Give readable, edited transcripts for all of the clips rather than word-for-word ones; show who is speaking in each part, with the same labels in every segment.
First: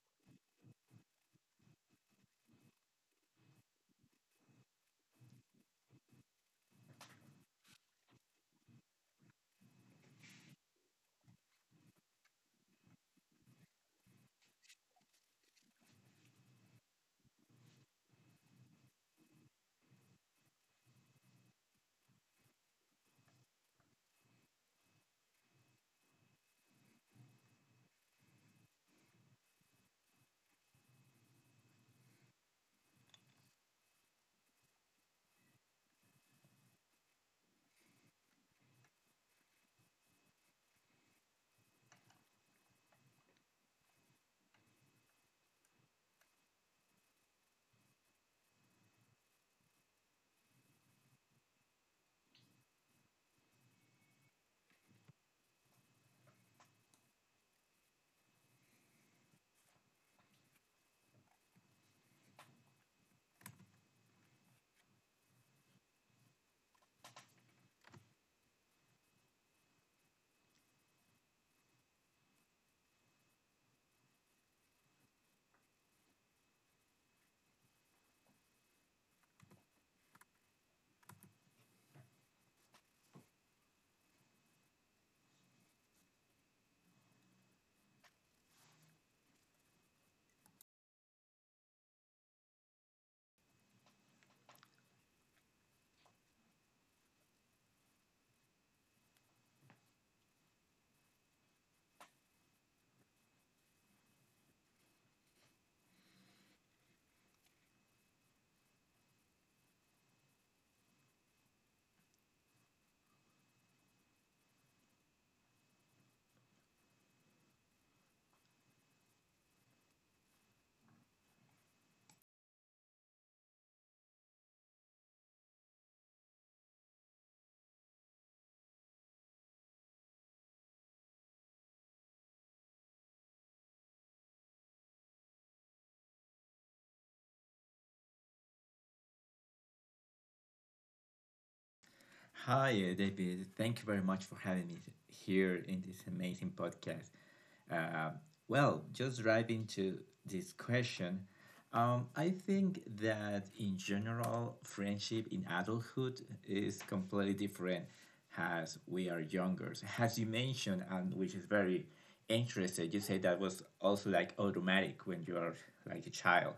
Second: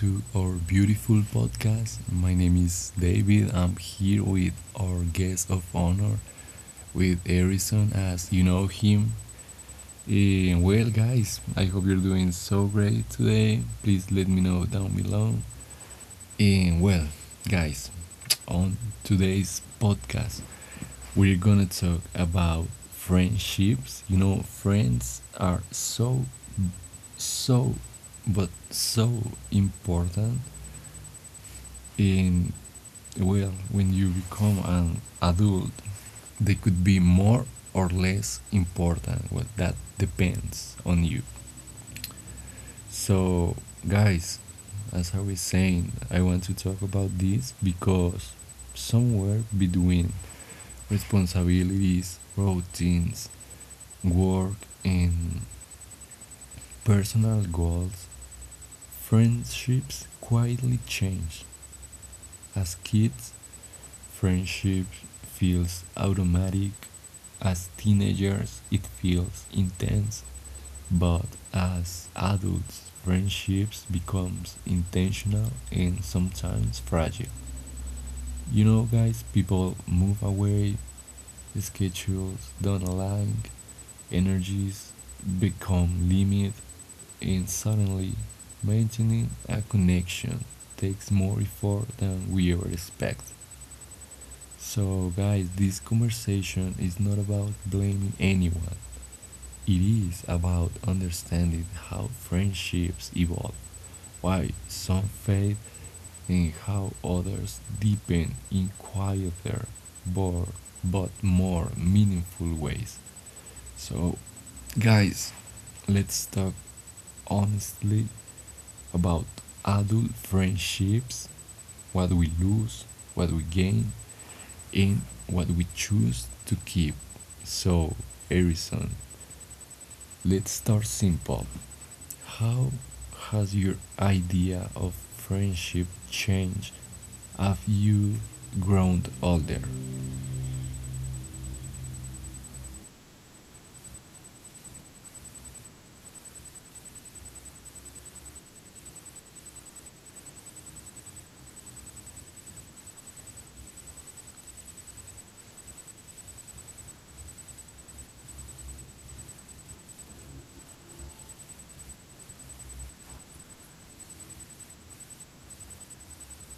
Speaker 1: to our beautiful podcast. My name is David. I'm here with our guest of honor, with Harrison, as you know him. Guys, I hope you're doing so great today. Please let me know down below. And well, guys, on today's podcast, we're gonna talk about friendships. You know, friends are so so important in well when you become an adult, they could be more or less important. Well, that depends on you. So, guys, as I was saying, I want to talk about this because somewhere between responsibilities, routines, work, and personal goals, friendships quietly change. As kids, friendship feels automatic. As teenagers, it feels intense. But as adults, friendships becomes intentional and sometimes fragile. You know, guys, people move away, the schedules don't align, energies become limited, and suddenly maintaining a connection takes more effort than we ever expect. So, guys, this conversation is not about blaming anyone. It is about understanding how friendships evolve, why some fade, and how others deepen in quieter but, but more meaningful ways. So, guys, let's talk honestly about adult friendships: what we lose, what we gain, and what we choose to keep. So, Harrison, let's start simple. How has your idea of friendship changed? Have you grown older?
Speaker 2: Hi, David. Thank you very much for having me here in this amazing podcast. Uh, just right into this question, I think that in general, friendship in adulthood is completely different as we are younger. So as you mentioned, and which is very interesting, you say that was also like automatic when you are like a child,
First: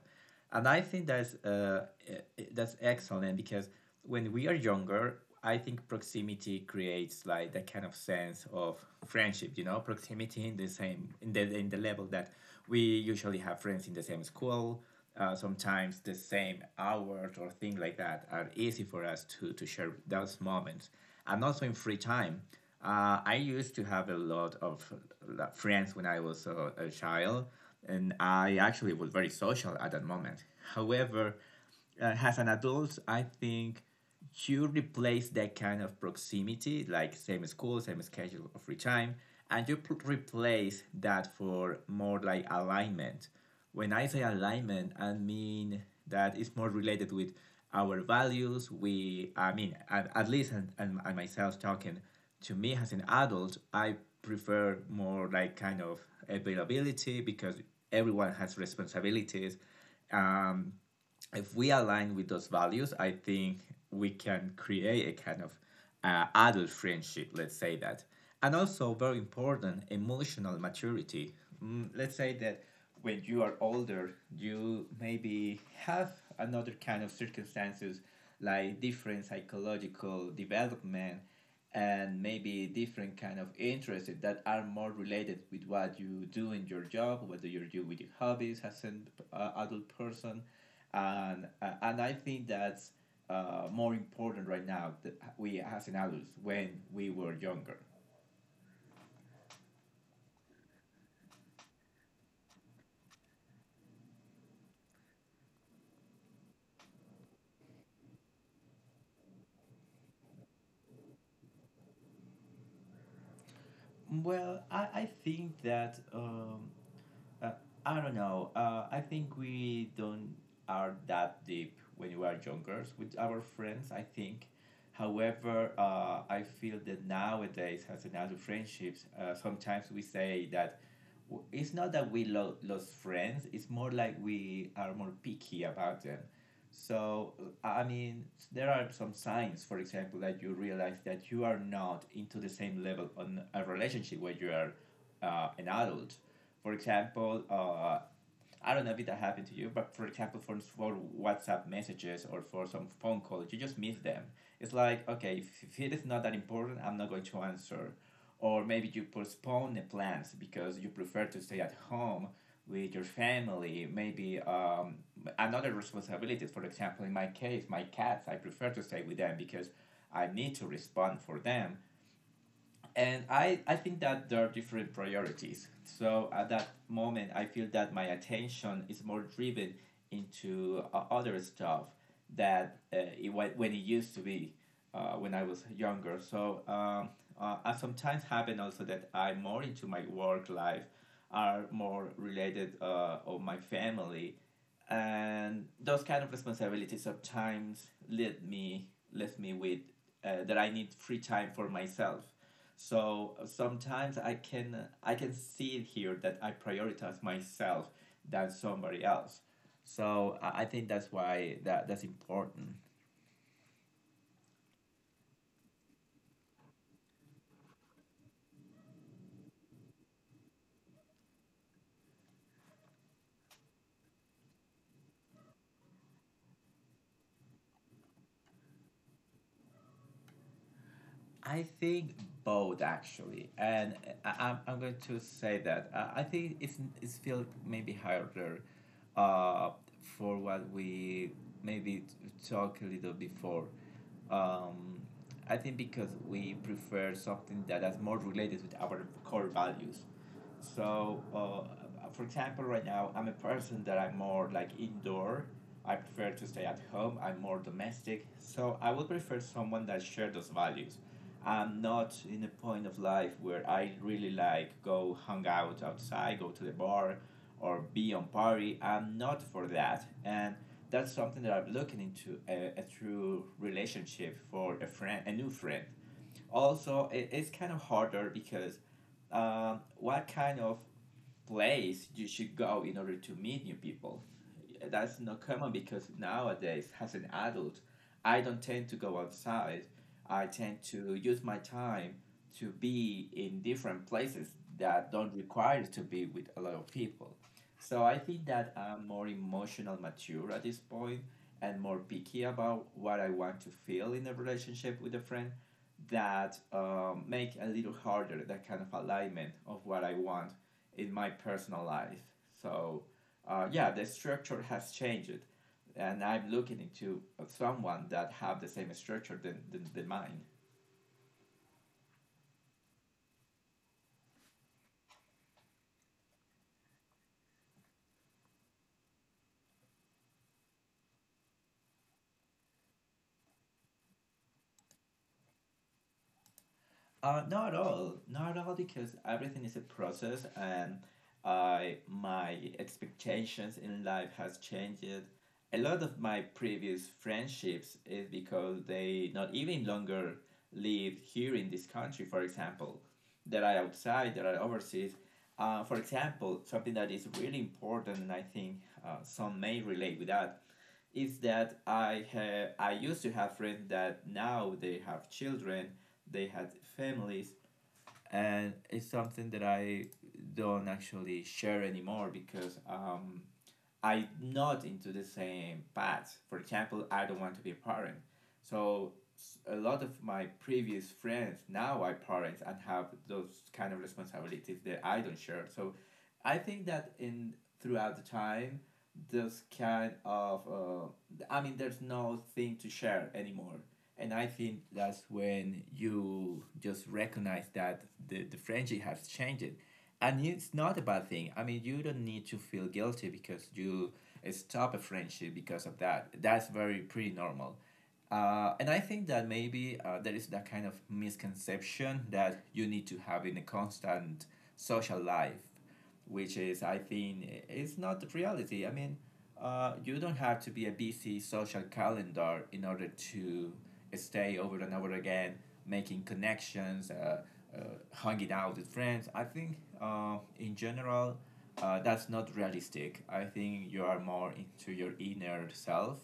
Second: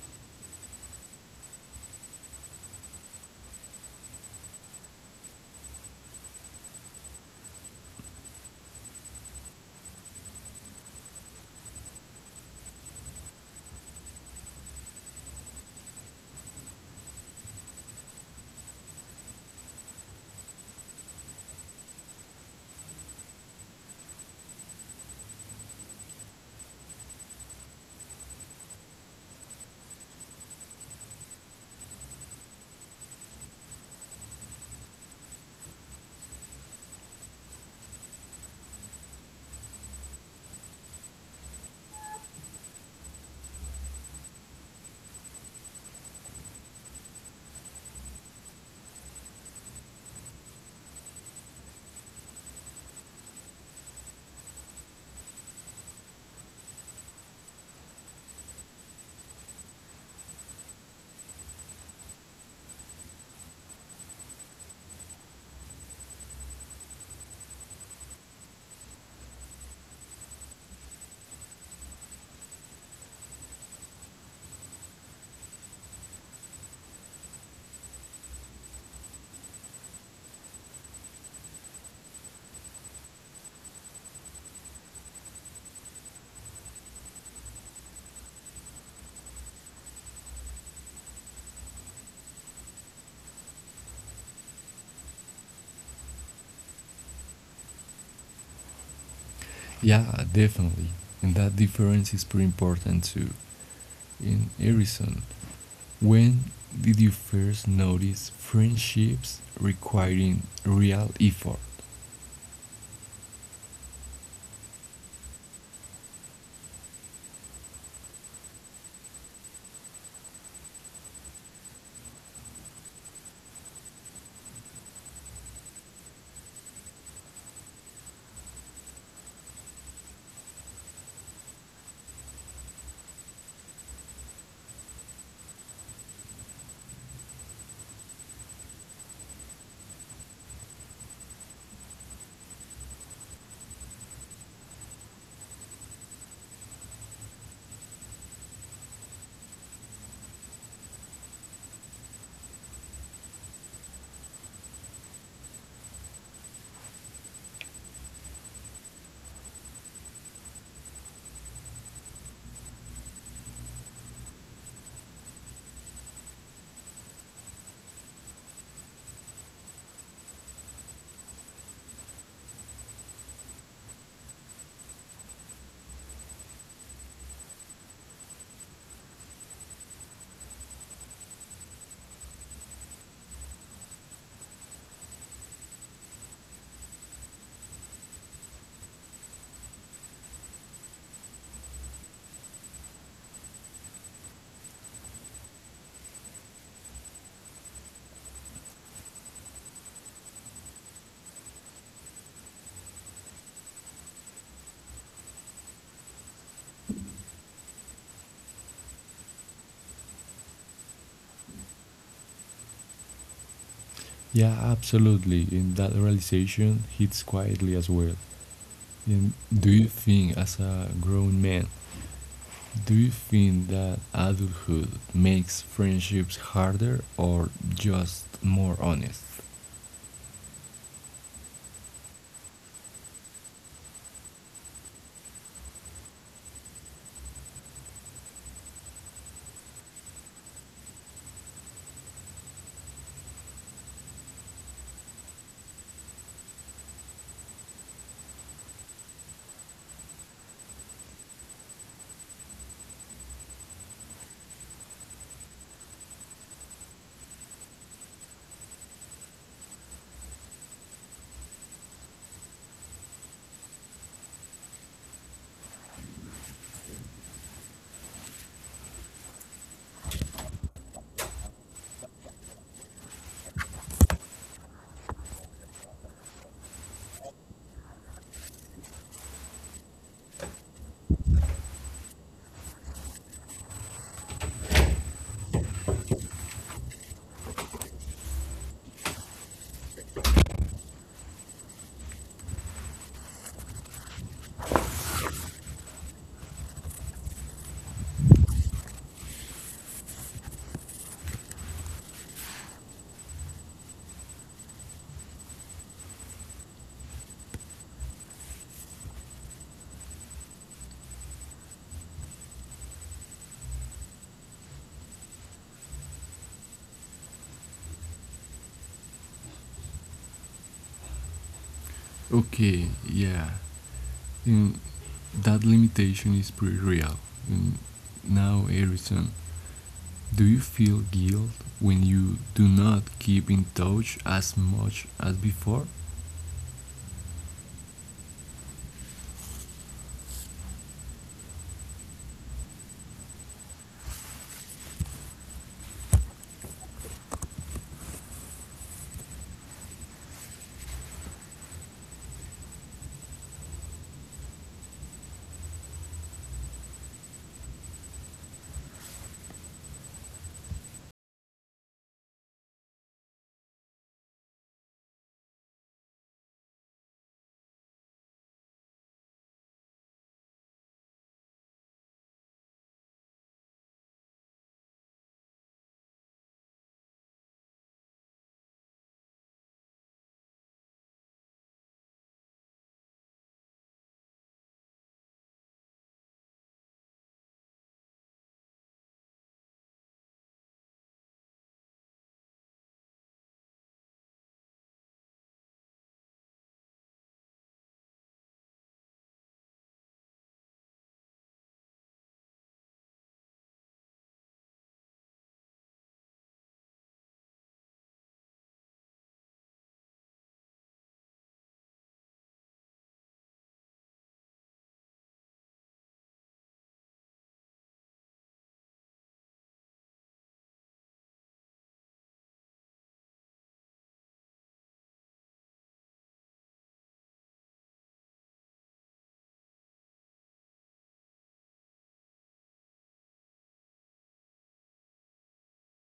Speaker 2: and I think that's that's excellent because when we are younger, I think proximity creates like that kind of sense of friendship. You know, proximity in the same in the level that we usually have friends in the same school. Sometimes the same hours or things like that are easy for us to share those moments, and also in free time. I used to have a lot of friends when I was a child, and I actually was very social at that moment. However, as an adult, I think you replace that kind of proximity, like same school, same schedule of free time, and you replace that for more like alignment. When I say alignment, I mean that it's more related with our values. I mean, at least and myself talking to me as an adult, I prefer more like kind of availability because everyone has responsibilities. Um, if we align with those values, I think we can create a kind of adult friendship, let's say that. And also, very important, emotional maturity. Mm, let's say that when you are older, you maybe have another kind of circumstances, like different psychological development, and maybe different kind of interests that are more related with what you do in your job, what you do with your hobbies as an adult person, and I think that's more important right now that we as an adults when we were younger.
Speaker 1: Yeah, definitely. And that difference is pretty important too. In Harrison, when did you first notice friendships requiring real effort?
Speaker 2: Well, I think that Uh, I don't know. I think we don't are that deep when we are younger with our friends, I think. However, I feel that nowadays, as in other friendships, sometimes we say that it's not that we lost friends. It's more like we are more picky about them. So, I mean, there are some signs, for example, that you realize that you are not into the same level on a relationship where you are an adult. For example, I don't know if that happened to you, but for example, for WhatsApp messages or for some phone calls, you just miss them. It's like, okay, if it is not that important, I'm not going to answer, or maybe you postpone the plans because you prefer to stay at home with your family, maybe another responsibilities, for example, in my case, my cats. I prefer to stay with them because I need to respond for them. And I think that there are different priorities. So at that moment, I feel that my attention is more driven into other stuff that when it used to be when I was younger. I sometimes happen also that I'm more into my work life, are more related of my family, and those kind of responsibilities sometimes lead me left me with that I need free time for myself. So sometimes I can see it here that I prioritize myself than somebody else. So I think that's why that's important.
Speaker 1: Yeah, absolutely. And that realization hits quietly as well. And do you think, as a grown man, do you think that adulthood makes friendships harder or just more honest?
Speaker 2: I think both actually, and I'm going to say that I think it's feel maybe harder, uh, for what we maybe talk a little before, um, I think because we prefer something that is more related with our core values. So, for example, right now I'm a person that I'm more like indoor. I prefer to stay at home. I'm more domestic. So I would prefer someone that shares those values. I'm not in a point of life where I really like go hang out outside, go to the bar, or be on party. I'm not for that, and that's something that I'm looking into a true relationship for a friend, a new friend. Also, it's kind of harder because what kind of place you should go in order to meet new people. That's not common because nowadays, as an adult, I don't tend to go outside. I tend to use my time to be in different places that don't require to be with a lot of people. So I think that I'm more emotional mature at this point and more picky about what I want to feel in a relationship with a friend that make a little harder that kind of alignment of what I want in my personal life. So yeah, the structure has changed, and I'm looking into someone that have the same structure than, mine.
Speaker 1: Okay, yeah. Mm, that limitation is pretty real. Mm, now, Harrison, do you feel guilt when you do not keep in touch as much as before?
Speaker 2: Not all, not all, because everything is a process, and I my expectations in life has changed. A lot of my previous friendships is because they not even longer live here in this country. For example, that are outside, that are overseas. For example, something that is really important, and I think some may relate with that is that I used to have friends that now they have children, they had families, and it's something that I don't actually share anymore because I'm not into the same path. For example, I don't want to be a parent. So a lot of my previous friends now are parents and have those kind of responsibilities that I don't share. So I think that in throughout the time, those kind of I mean, there's no thing to share anymore. And I think that's when you just recognize that the friendship has changed, and it's not a bad thing. I mean, you don't need to feel guilty because you stop a friendship because of that. That's very pretty normal. And I think that maybe there is that kind of misconception that you need to have in a constant social life, which is, I think it's not the reality. I mean, you don't have to be a busy social calendar in order to stay over and over again, making connections, uh, hanging out with friends. I think in general, that's not realistic. I think you are more into your inner self,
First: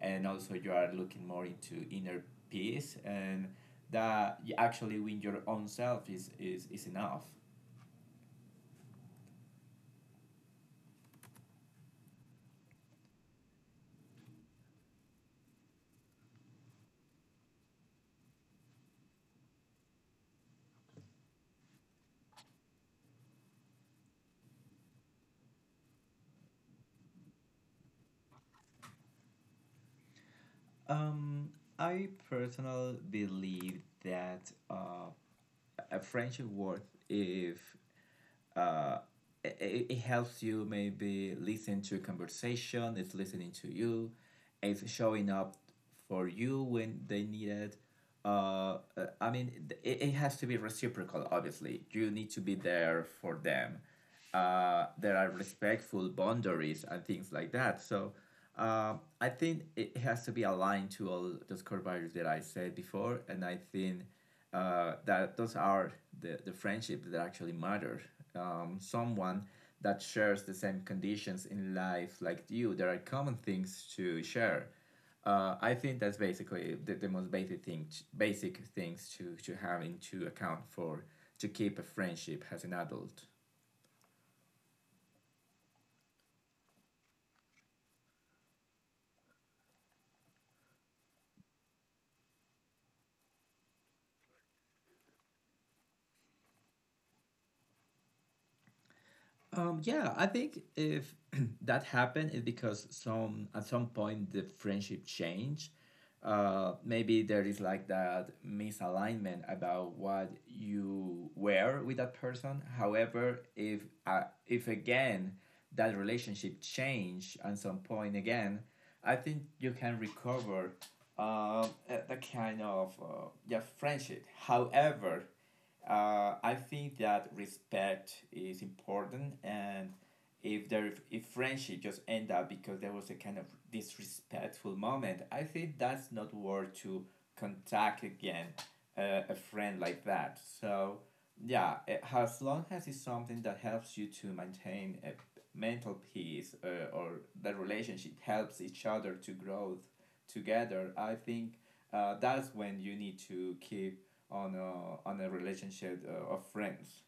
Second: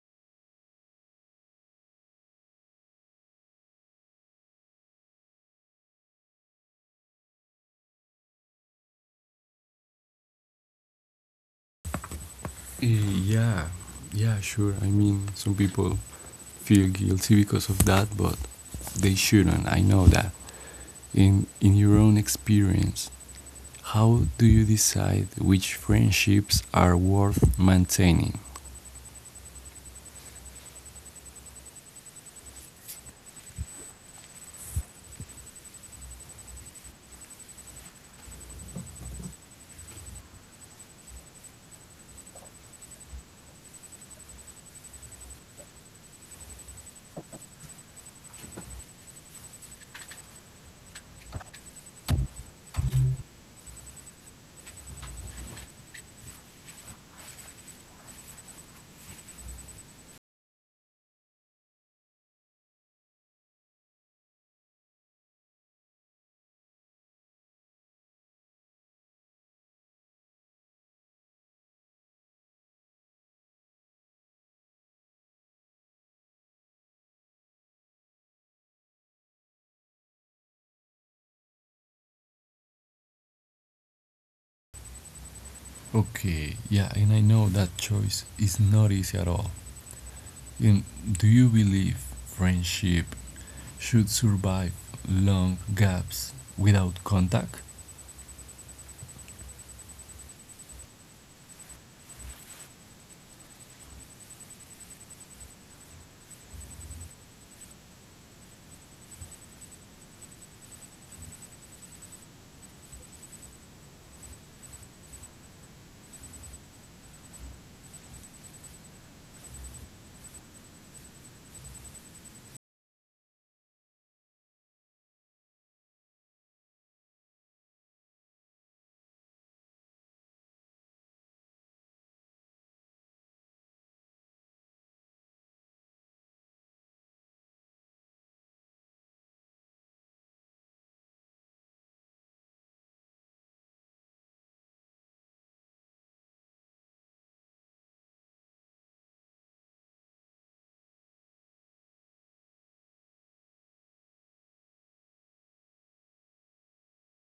Speaker 2: and also you are looking more into inner peace, and that you actually win your own self is enough.
Speaker 1: Yeah, yeah, sure. I mean, some people feel guilty because of that, but they shouldn't. I know that. In your own experience, how do you decide which friendships are worth maintaining?
Speaker 2: Um, I personally believe that a friendship worth if uh, it helps you maybe listen to a conversation, it's listening to you, it's showing up for you when they need it. I mean, it has to be reciprocal. Obviously you need to be there for them. There are respectful boundaries and things like that. So uh, I think it has to be aligned to all those core values that I said before, and I think that those are the friendships that actually matter. Someone that shares the same conditions in life like you, there are common things to share. I think that's basically the most basic thing, basic things to have into account for to keep a friendship as an adult.
Speaker 1: Okay, yeah, and I know that choice is not easy at all. And do you believe friendship should survive long gaps without contact?
Speaker 2: Yeah, I think if that happened, it's because some at some point the friendship changed. Maybe there is like that misalignment about what you were with that person. However, if again that relationship change at some point again, I think you can recover that kind of yeah, friendship. However, I think that respect is important, and if friendship just end up because there was a kind of disrespectful moment, I think that's not worth to contact again a friend like that. So yeah, eh, as long as it's something that helps you to maintain a mental peace or the relationship helps each other to grow together, I think that's when you need to keep on on a relationship of friends.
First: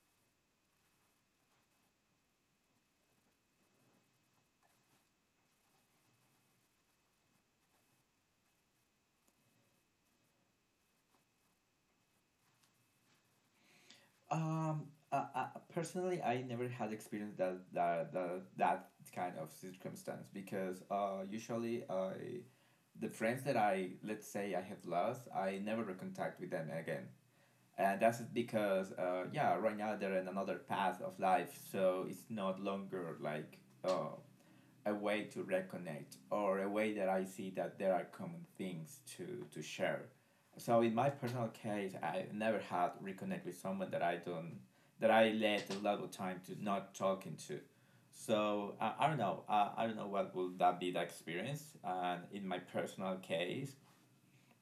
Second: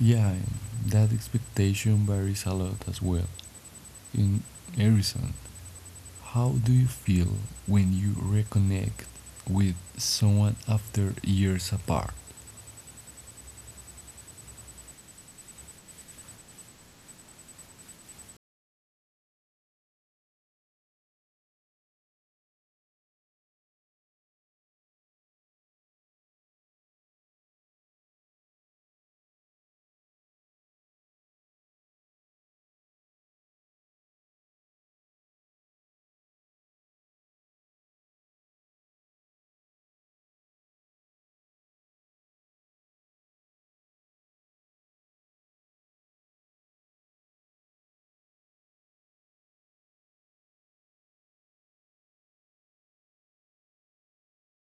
Speaker 1: Yeah, that expectation varies a lot as well. In Harrison, how do you feel when you reconnect with someone after years apart?
Speaker 2: Um, uh, uh, personally, I never had experienced that kind of circumstance because usually I, the friends that I, let's say I have lost, I never contact with them again, and that's because yeah, right now they're in another path of life, so it's not longer like uh, a way to reconnect or a way that I see that there are common things to share. So in my personal case, I never had reconnect with someone that I don't that I let a lot of time to not talking to. So I don't know. I don't know what will that be the experience. And In my personal case,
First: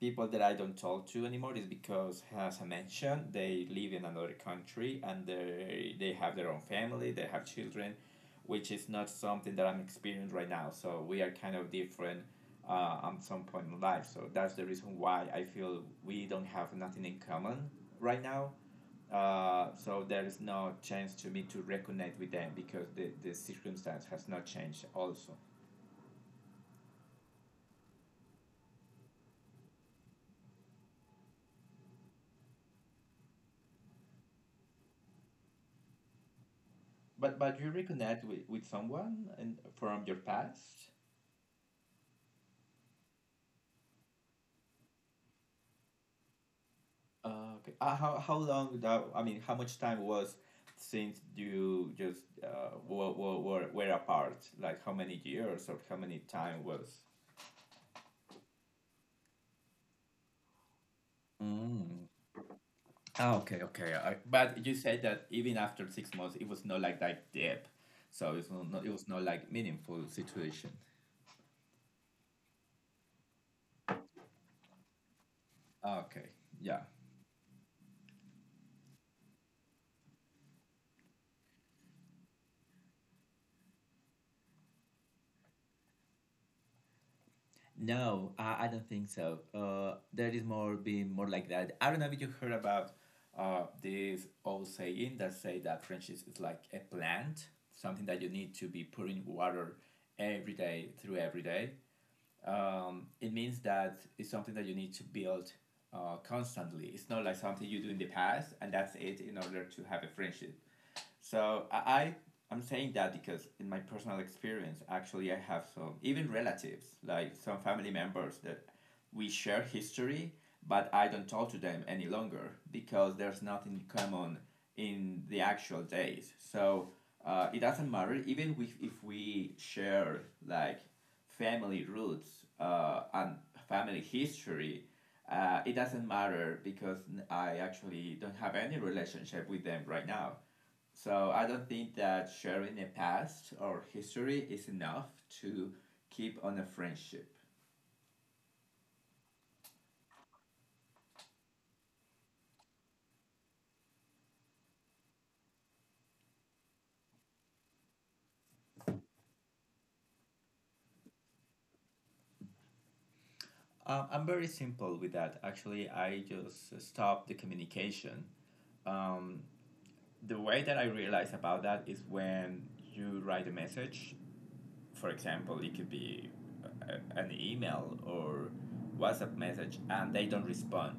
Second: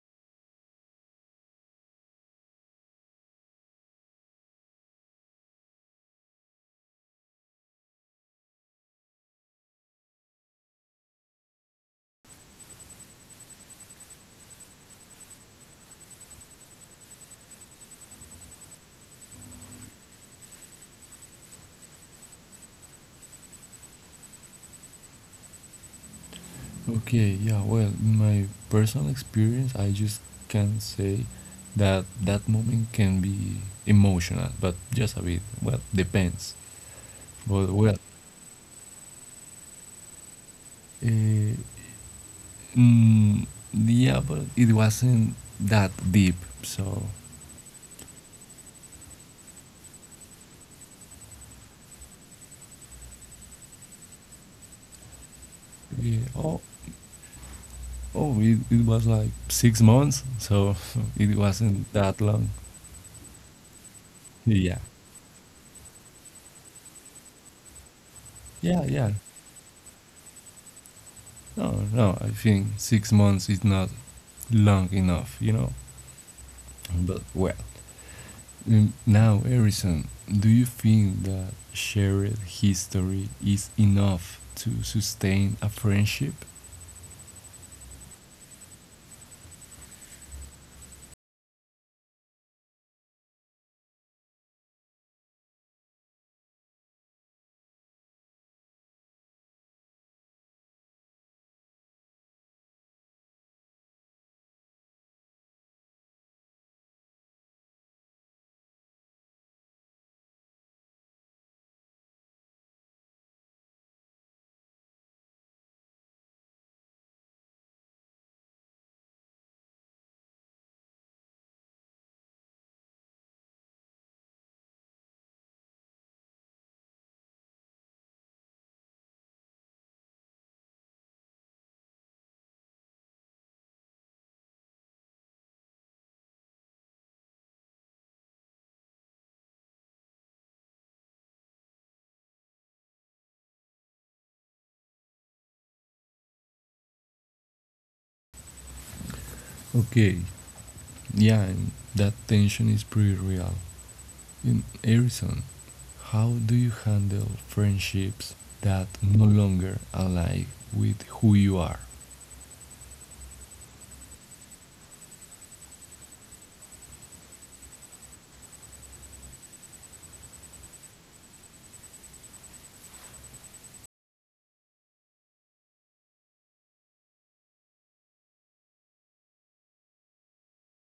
Speaker 2: people that I don't talk to anymore is because, as I mentioned, they live in another country and they have their own family, they have children, which is not something that I'm experiencing right now. So we are kind of different at some point in life. So that's the reason why I feel we don't have nothing in common right now. So there is no chance to me to reconnect with them because the circumstance has not changed also.
Speaker 1: Okay, yeah, well, in my personal experience, I just can say that that moment can be emotional, but just a bit. Well, depends.
Speaker 2: But
Speaker 1: But
Speaker 2: you
Speaker 1: well,
Speaker 2: reconnect with someone and from your past?
Speaker 1: uh, mm, yeah, but it wasn't that deep, so
Speaker 2: Okay. How long that? I mean, how much time was since you just were apart? Like how many years or how
Speaker 1: Yeah.
Speaker 2: many
Speaker 1: Oh,
Speaker 2: time was?
Speaker 1: oh, it was like six months, so it wasn't
Speaker 2: Mm.
Speaker 1: that long.
Speaker 2: Okay, okay. But
Speaker 1: Yeah,
Speaker 2: you said that even after 6 months, it was not like that deep, so it's not,
Speaker 1: yeah,
Speaker 2: not it
Speaker 1: yeah.
Speaker 2: was not like meaningful situation.
Speaker 1: No, no, I think six months is not long enough, you know.
Speaker 2: Okay, yeah.
Speaker 1: But well, now, Harrison, do you think that shared history is enough to sustain a friendship?
Speaker 2: No, I don't think so. There is more being more like that. I don't know if you heard about this old saying that say that friendship is like a plant, something that you need to be putting water every day through every day. It means that it's something that you need to build constantly. It's not like something you do in the past and that's it in order to have a friendship. So I am saying that because in my personal experience, actually, I have some even relatives, like some family members that we share history, but I don't talk to them any longer because there's nothing common in the actual days. So it doesn't matter, even if we share like family roots and family history. It doesn't matter because I actually don't have any relationship with them right now. So I don't think that sharing a past or history is enough to keep on a friendship.
Speaker 1: Okay, yeah, and that tension is pretty real. In Harrison, how do you handle friendships that no longer align with who you are?
Speaker 2: I'm very simple with that. Actually, I just stop the communication. Um, the way that I realize about that is when you write a message, for example, it could be an email or WhatsApp message, and they don't respond.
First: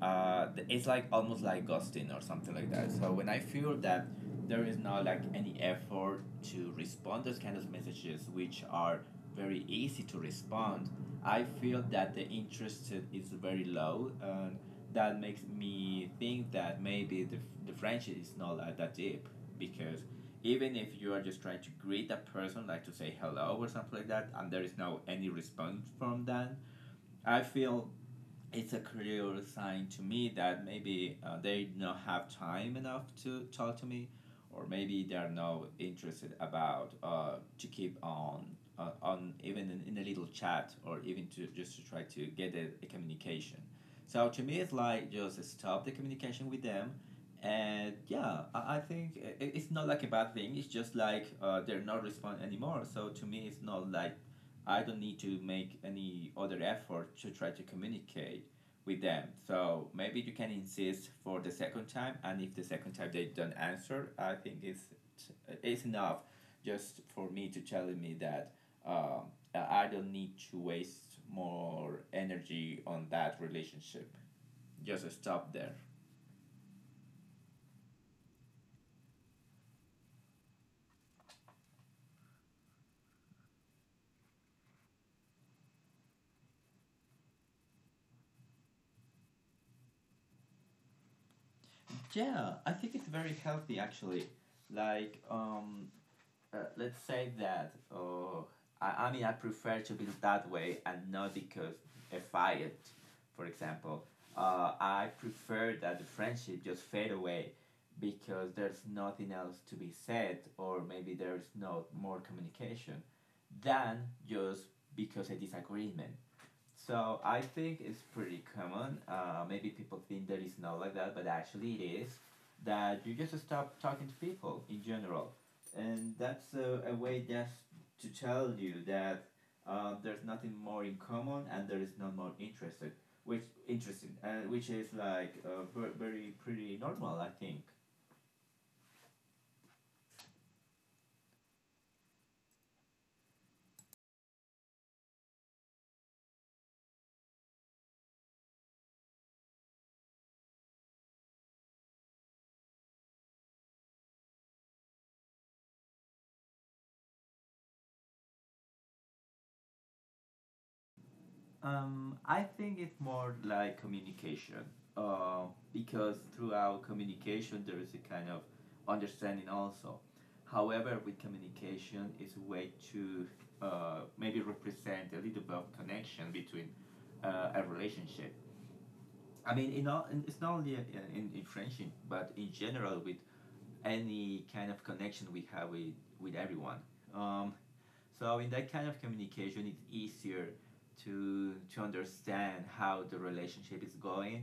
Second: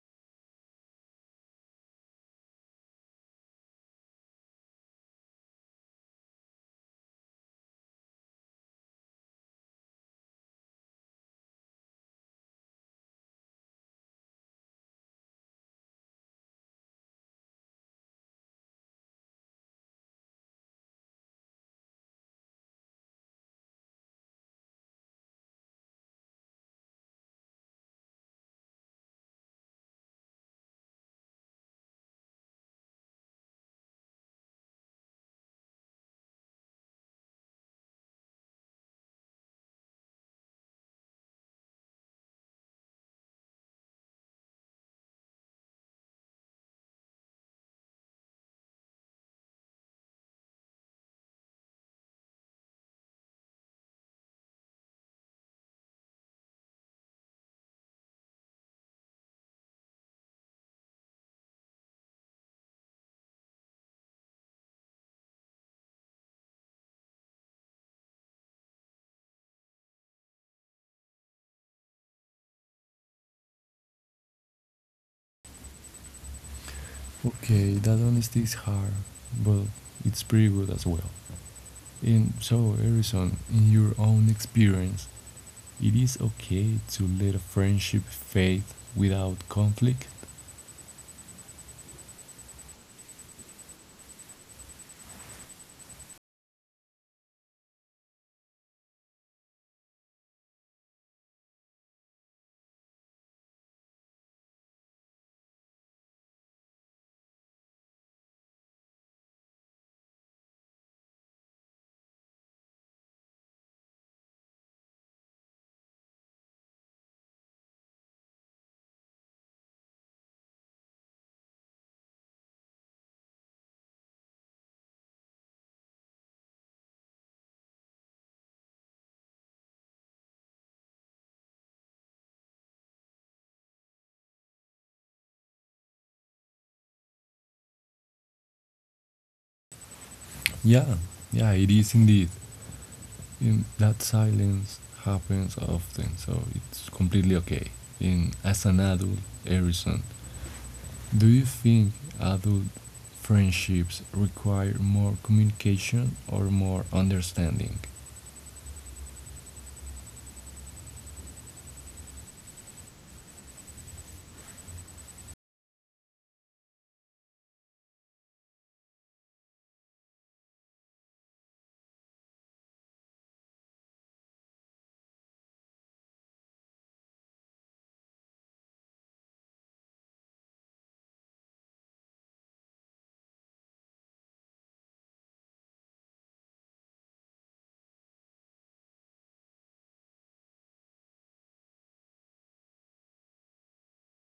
Speaker 2: It's like almost like ghosting or something like that. So when I feel that there is not like any effort to respond those kind of messages, which are very easy to respond, I feel that the interest is very low, and that makes me think that maybe the friendship is not that deep because even if you are just trying to greet a person like to say hello or something like that and there is no any response from them, I feel it's a clear sign to me that maybe they don't have time enough to talk to me, or maybe they're not interested about to keep on even in a little chat or even to just to try to get a communication. So to me it's like just stop the communication with them. And yeah, I think it's not like a bad thing, it's just like they're not responding anymore, so to me it's not like I don't need to make any other effort to try to communicate with them. So maybe you can insist for the second time, and if the second time they don't answer, I think it's enough just for me to tell me that I don't need to waste more energy on that relationship. Just stop there.
Speaker 1: Okay, that honesty is hard, but it's pretty good as well. And so, Harrison, in your own experience, it is okay to let a friendship fade without conflict?
Speaker 2: Yeah, I think it's very healthy actually. Like um, let's say that I mean I prefer to build that way and not because if I it, for example, I prefer that the friendship just fade away because there's nothing else to be said, or maybe there's no more communication than just because a disagreement. So I think it's pretty common. Maybe people think that it's not like that, but actually it is. That you just stop talking to people in general, and that's a way just to tell you that there's nothing more in common and there is no more interested, which interesting, which is like very pretty normal, I think.
Speaker 1: Yeah, yeah, it is indeed. And that silence happens often, so it's completely okay. And as an adult, Harrison, do you think adult friendships require more communication or more understanding?
Speaker 2: I think it's more like communication, uh, because through our communication there is a kind of understanding also. However, with communication, it's a way to maybe represent a little bit of connection between a relationship. I mean, it's not only in friendship, but in general with any kind of connection we have with everyone. Um, so in that kind of communication, it's easier to understand how the relationship is going,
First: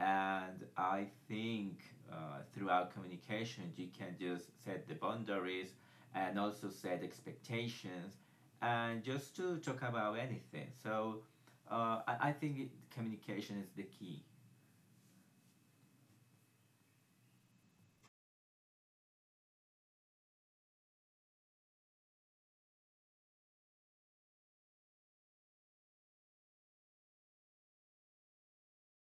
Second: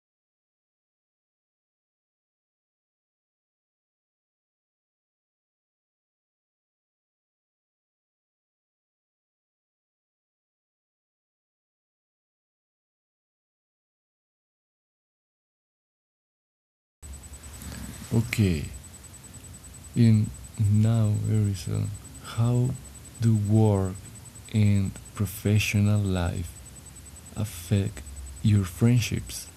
Speaker 2: and I think throughout communication, you can just set the boundaries and also set expectations, and just to talk about anything. So I think communication is the key.
Speaker 1: Okay, in now, Harrison, how do work and professional life affect your friendships?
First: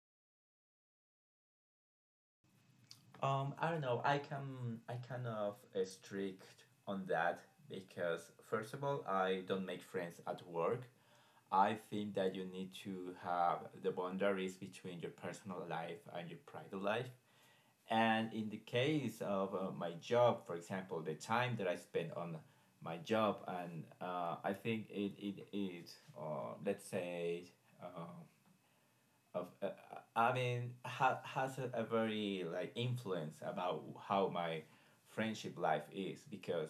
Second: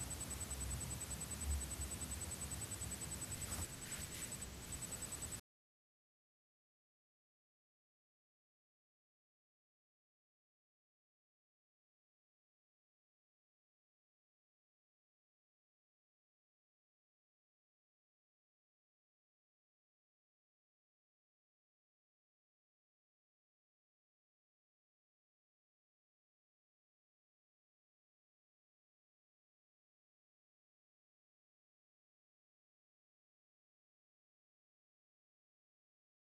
Speaker 2: I don't know. I can I kind of strict on that because first of all, I don't make friends at work. I think that you need to have the boundaries between your personal life and your private life. And in the case of my job, for example, the time that I spend on my job, and I think it is, let's say, of, I mean, has a very like influence about how my friendship life is because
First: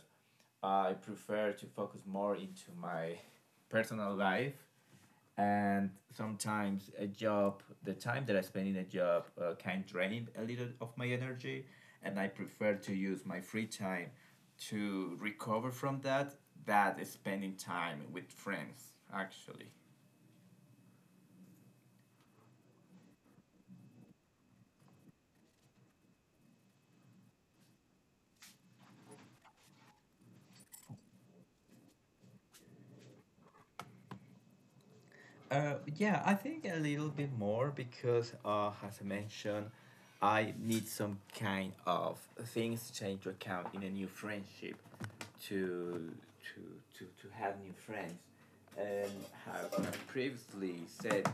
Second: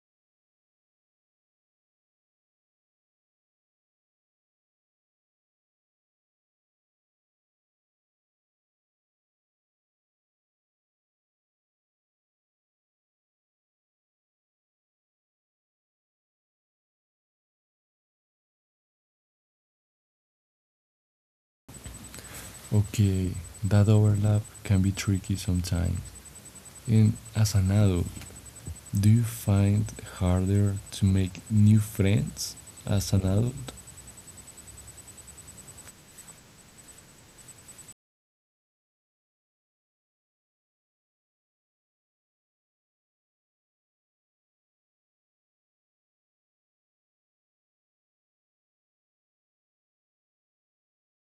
Speaker 2: I prefer to focus more into my personal life, and sometimes a job, the time that I spend in a job, can drain a little of my energy, and I prefer to use my free time to recover from that, that is spending time with friends actually.
Speaker 1: Okay, that overlap can be tricky sometimes. And as an adult, do you find it harder to make new friends as an adult?
Speaker 2: Yeah, I think a little bit more because, as I mentioned, I need some kind of things to take into account in a new friendship to to have new friends. And have I previously said,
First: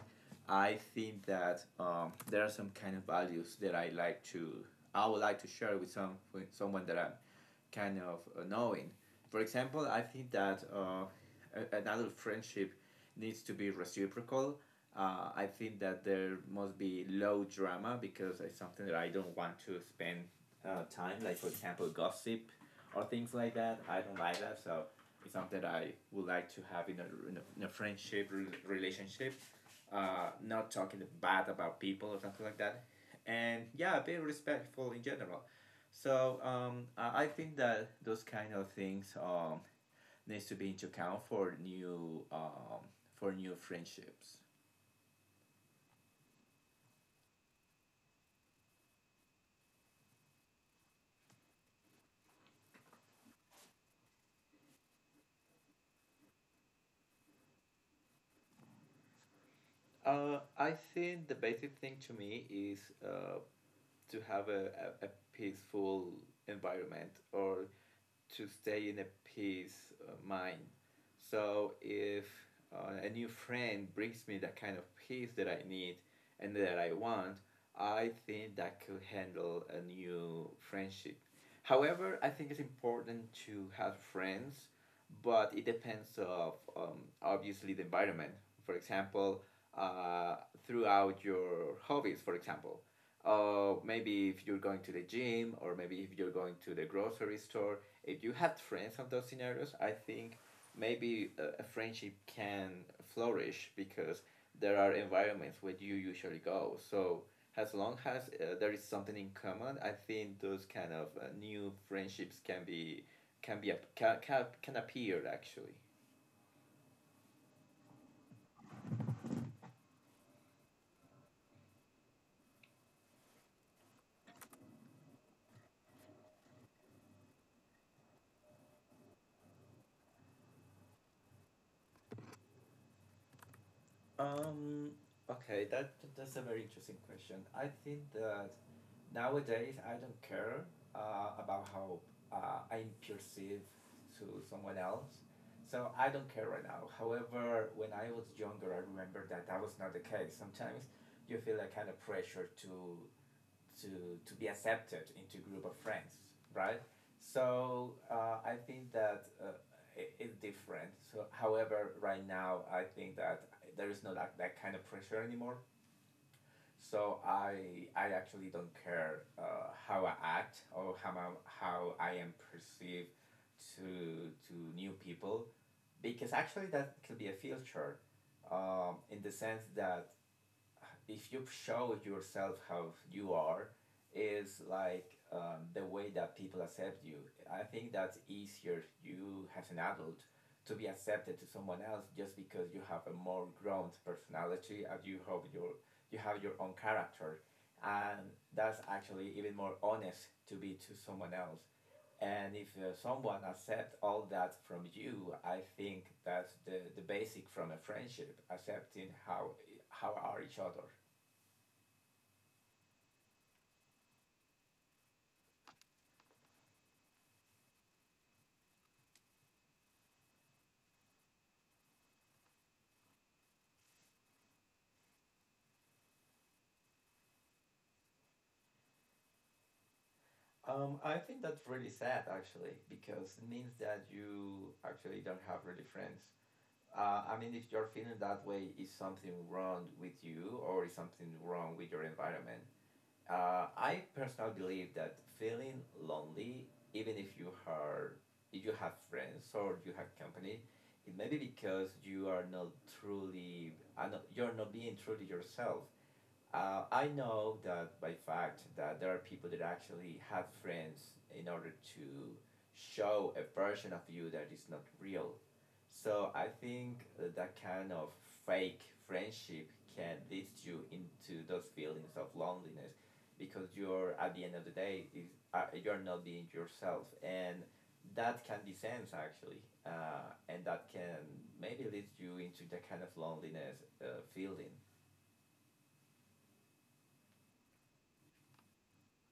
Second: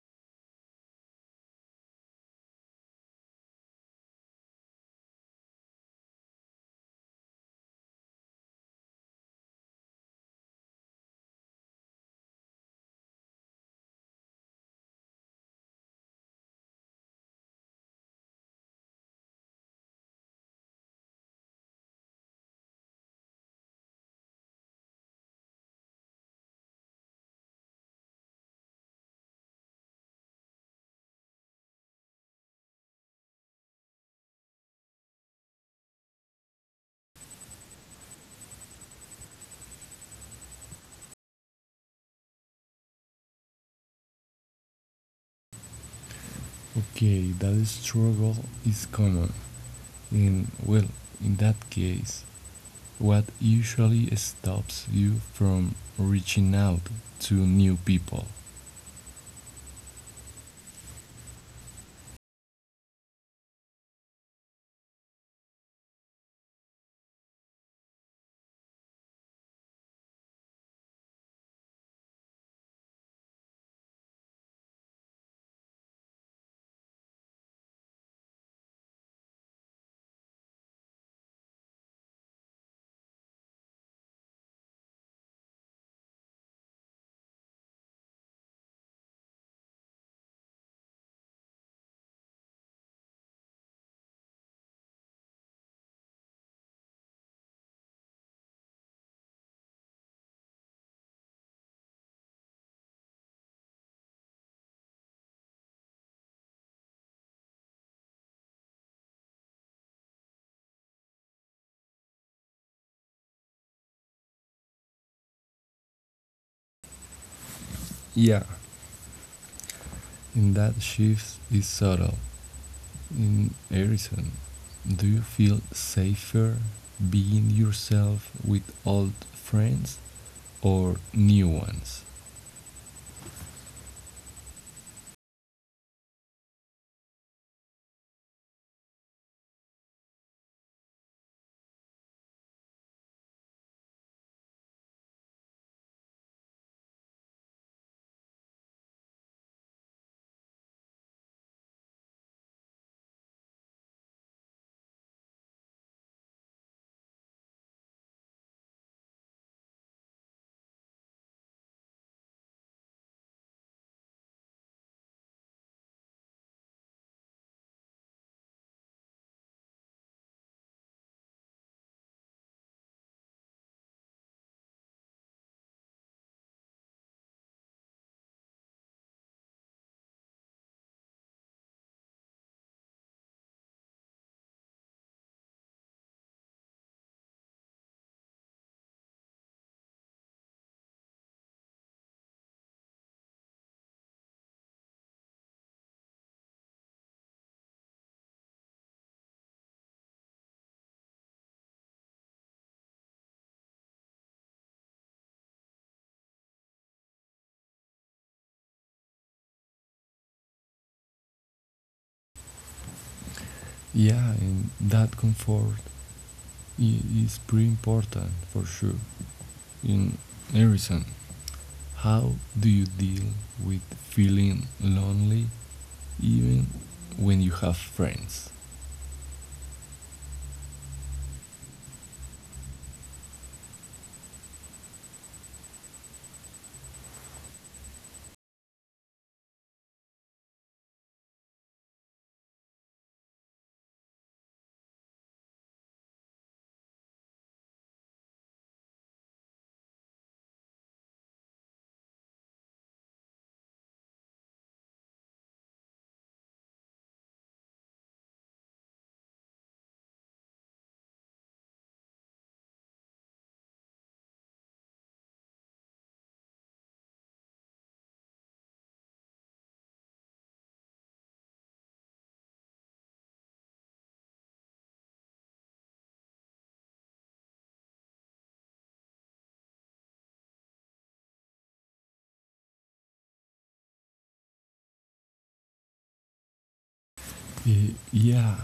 Speaker 2: I think that there are some kind of values that I like to I would like to share with some with someone that I'm kind of knowing. For example, I think that an adult friendship needs to be reciprocal. I think that there must be low drama because it's something that I don't want to spend time, like for example, gossip or things like that. I don't like that, so it's something that I would like to have in a, in a friendship relationship. Not talking bad about people or something like that. And yeah, being respectful in general. So I think that those kind of things needs to be into account for new friendships.
Speaker 1: Okay, that struggle is common. And well, in that case, what usually stops you from reaching out to new people?
Speaker 2: I think the basic thing to me is to have a peaceful environment or to stay in a peace mind. So if a new friend brings me that kind of peace that I need and that I want, I think that could handle a new friendship. However, I think it's important to have friends, but it depends of obviously the environment. For example, uh, throughout your hobbies, for example, maybe if you're going to the gym or maybe if you're going to the grocery store, if you had friends on those scenarios, I think maybe a friendship can flourish because there are environments where you usually go. So as long as there is something in common, I think those kind of new friendships can be can be can appear actually.
Speaker 1: Yeah. And that shift is subtle. In Harrison, do you feel safer being yourself with old friends or new ones?
Speaker 2: Um, okay, that's a very interesting question. I think that nowadays I don't care about how I'm perceived to someone else. So I don't care right now. However, when I was younger, I remember that that was not the case. Sometimes you feel a kind of pressure to be accepted into a group of friends, right? So I think that it's different. So, however, right now I think that there is no that, that kind of pressure anymore. So I actually don't care how I act or how I am perceived to new people because actually that could be a filter in the sense that if you show yourself how you are is like the way that people accept you, I think that's easier you as an adult to be accepted to someone else just because you have a more grown personality and you have your own character, and that's actually even more honest to be to someone else. And if someone accepts all that from you, I think that's the basic from a friendship, accepting how are each other.
Speaker 1: Yeah, and that comfort is pretty important for sure. In Harrison, how do you deal with feeling lonely even when you have friends?
Speaker 2: I think that's really sad actually, because it means that you actually don't have really friends. I mean, if you're feeling that way, is something wrong with you or is something wrong with your environment? I personally believe that feeling lonely, even if you are, if you have friends or you have company, it may be because you are not you're not being truly yourself. I know that by fact that there are people that actually have friends in order to show a version of you that is not real. So I think that kind of fake friendship can lead you into those feelings of loneliness because you're at the end of the day is you're not being yourself, and that can be sense actually, and that can maybe lead you into that kind of loneliness feeling.
Speaker 1: Yeah,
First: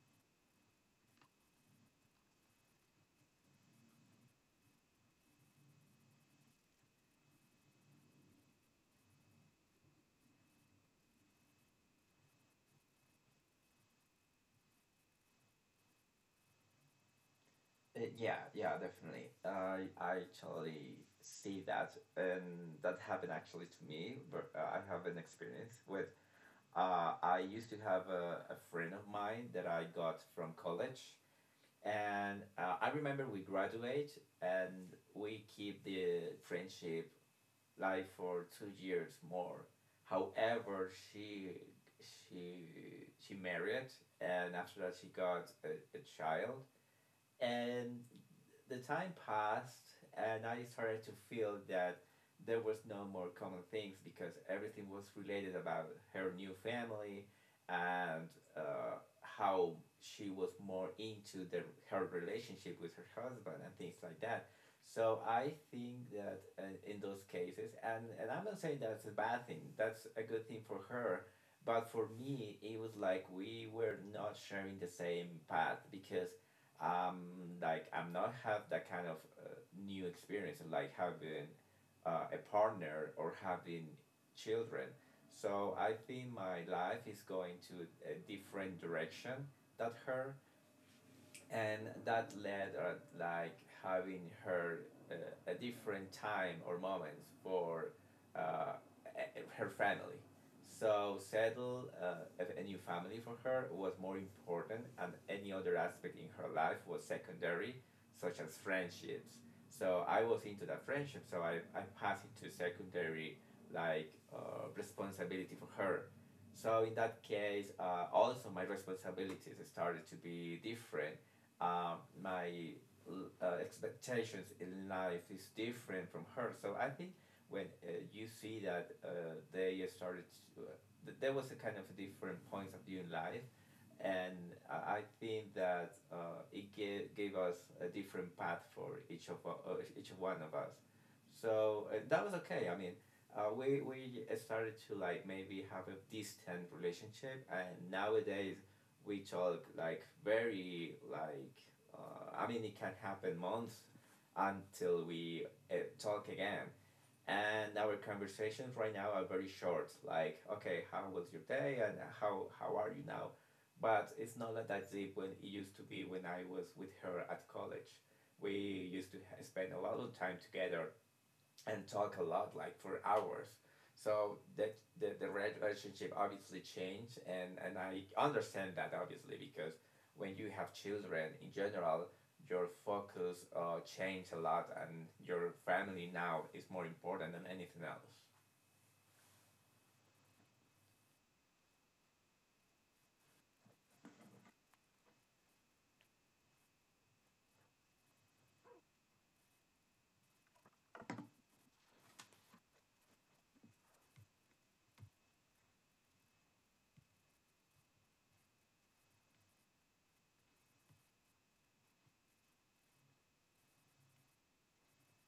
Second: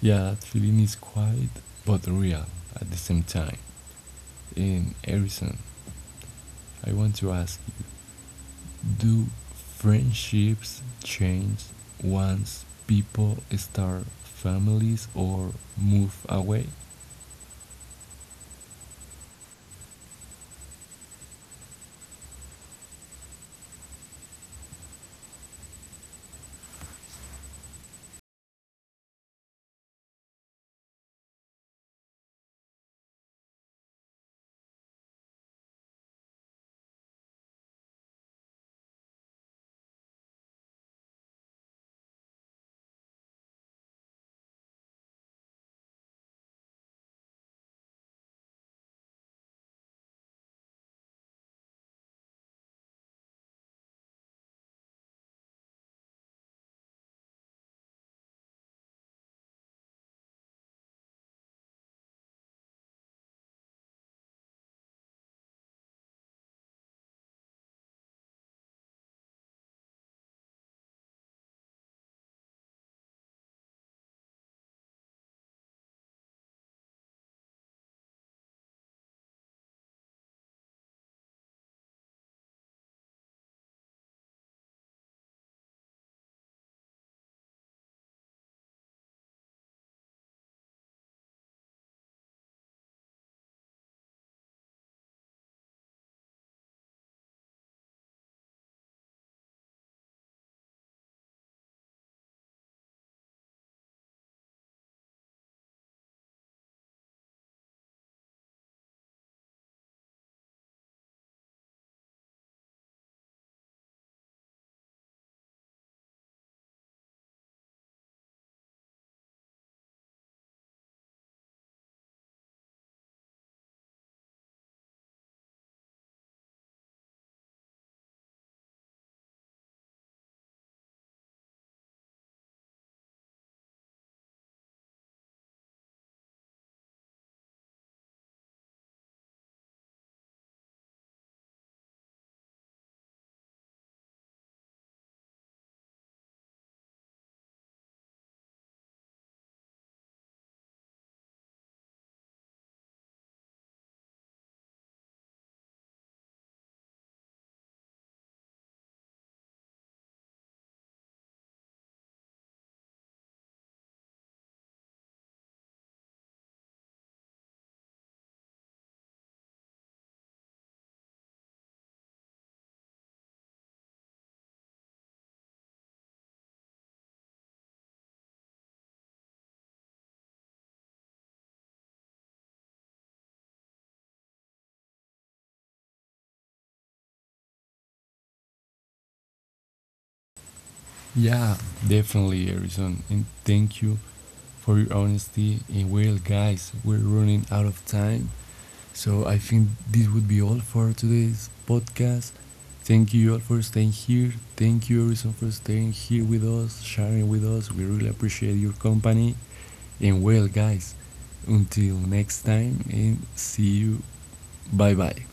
Speaker 1: yeah, that feeling is quiet but real at the same time. In Harrison, I want to ask, do friendships change once people start families or move away?
Speaker 2: Yeah, yeah, definitely. I actually see that, and that happened actually to me. But I have an experience with. I used to have a friend of mine that I got from college, and I remember we graduate, and we keep the friendship live for 2 years more. However, she she married, and after that she got a child, and the time passed, and I started to feel that there was no more common things because everything was related about her new family, and uh, how she was more into her relationship with her husband and things like that. So I think that in those cases, and I'm not saying that's a bad thing, that's a good thing for her, but for me it was like we were not sharing the same path because um, like I'm not have that kind of uh, new experience like having a partner or having children. So I think my life is going to a different direction that her, and that led at like having her uh, a different time or moments for uh, her family. So settle a new family for her was more important, and any other aspect in her life was secondary, such as friendships. So I was into that friendship, so I passed into secondary like responsibility for her. So in that case, also my responsibilities started to be different, uh, my expectations in life is different from her. So I think when you see that they started, to, uh, there was a kind of different points of view in life, and I think that it gave us a different path for each of each one of us. So that was okay. I mean, we started to like maybe have a distant relationship, and nowadays we talk like very like I mean it can happen months until we talk again. And our conversations right now are very short. Like, okay, how was your day, and how are you now? But it's not like that deep when it used to be when I was with her at college. We used to spend a lot of time together and talk a lot, like for hours. So that the relationship obviously changed, and I understand that obviously because when you have children in general, your focus changed a lot, and your family now is more important than anything else.
Speaker 1: Yeah, definitely, Harrison. And thank you for your honesty. And well, guys, we're running out of time. So I think this would be all for today's podcast. Thank you all for staying here. Thank you, Harrison, for staying here with us, sharing with us. We really appreciate your company. And well, guys, until next time, and see you. Bye bye.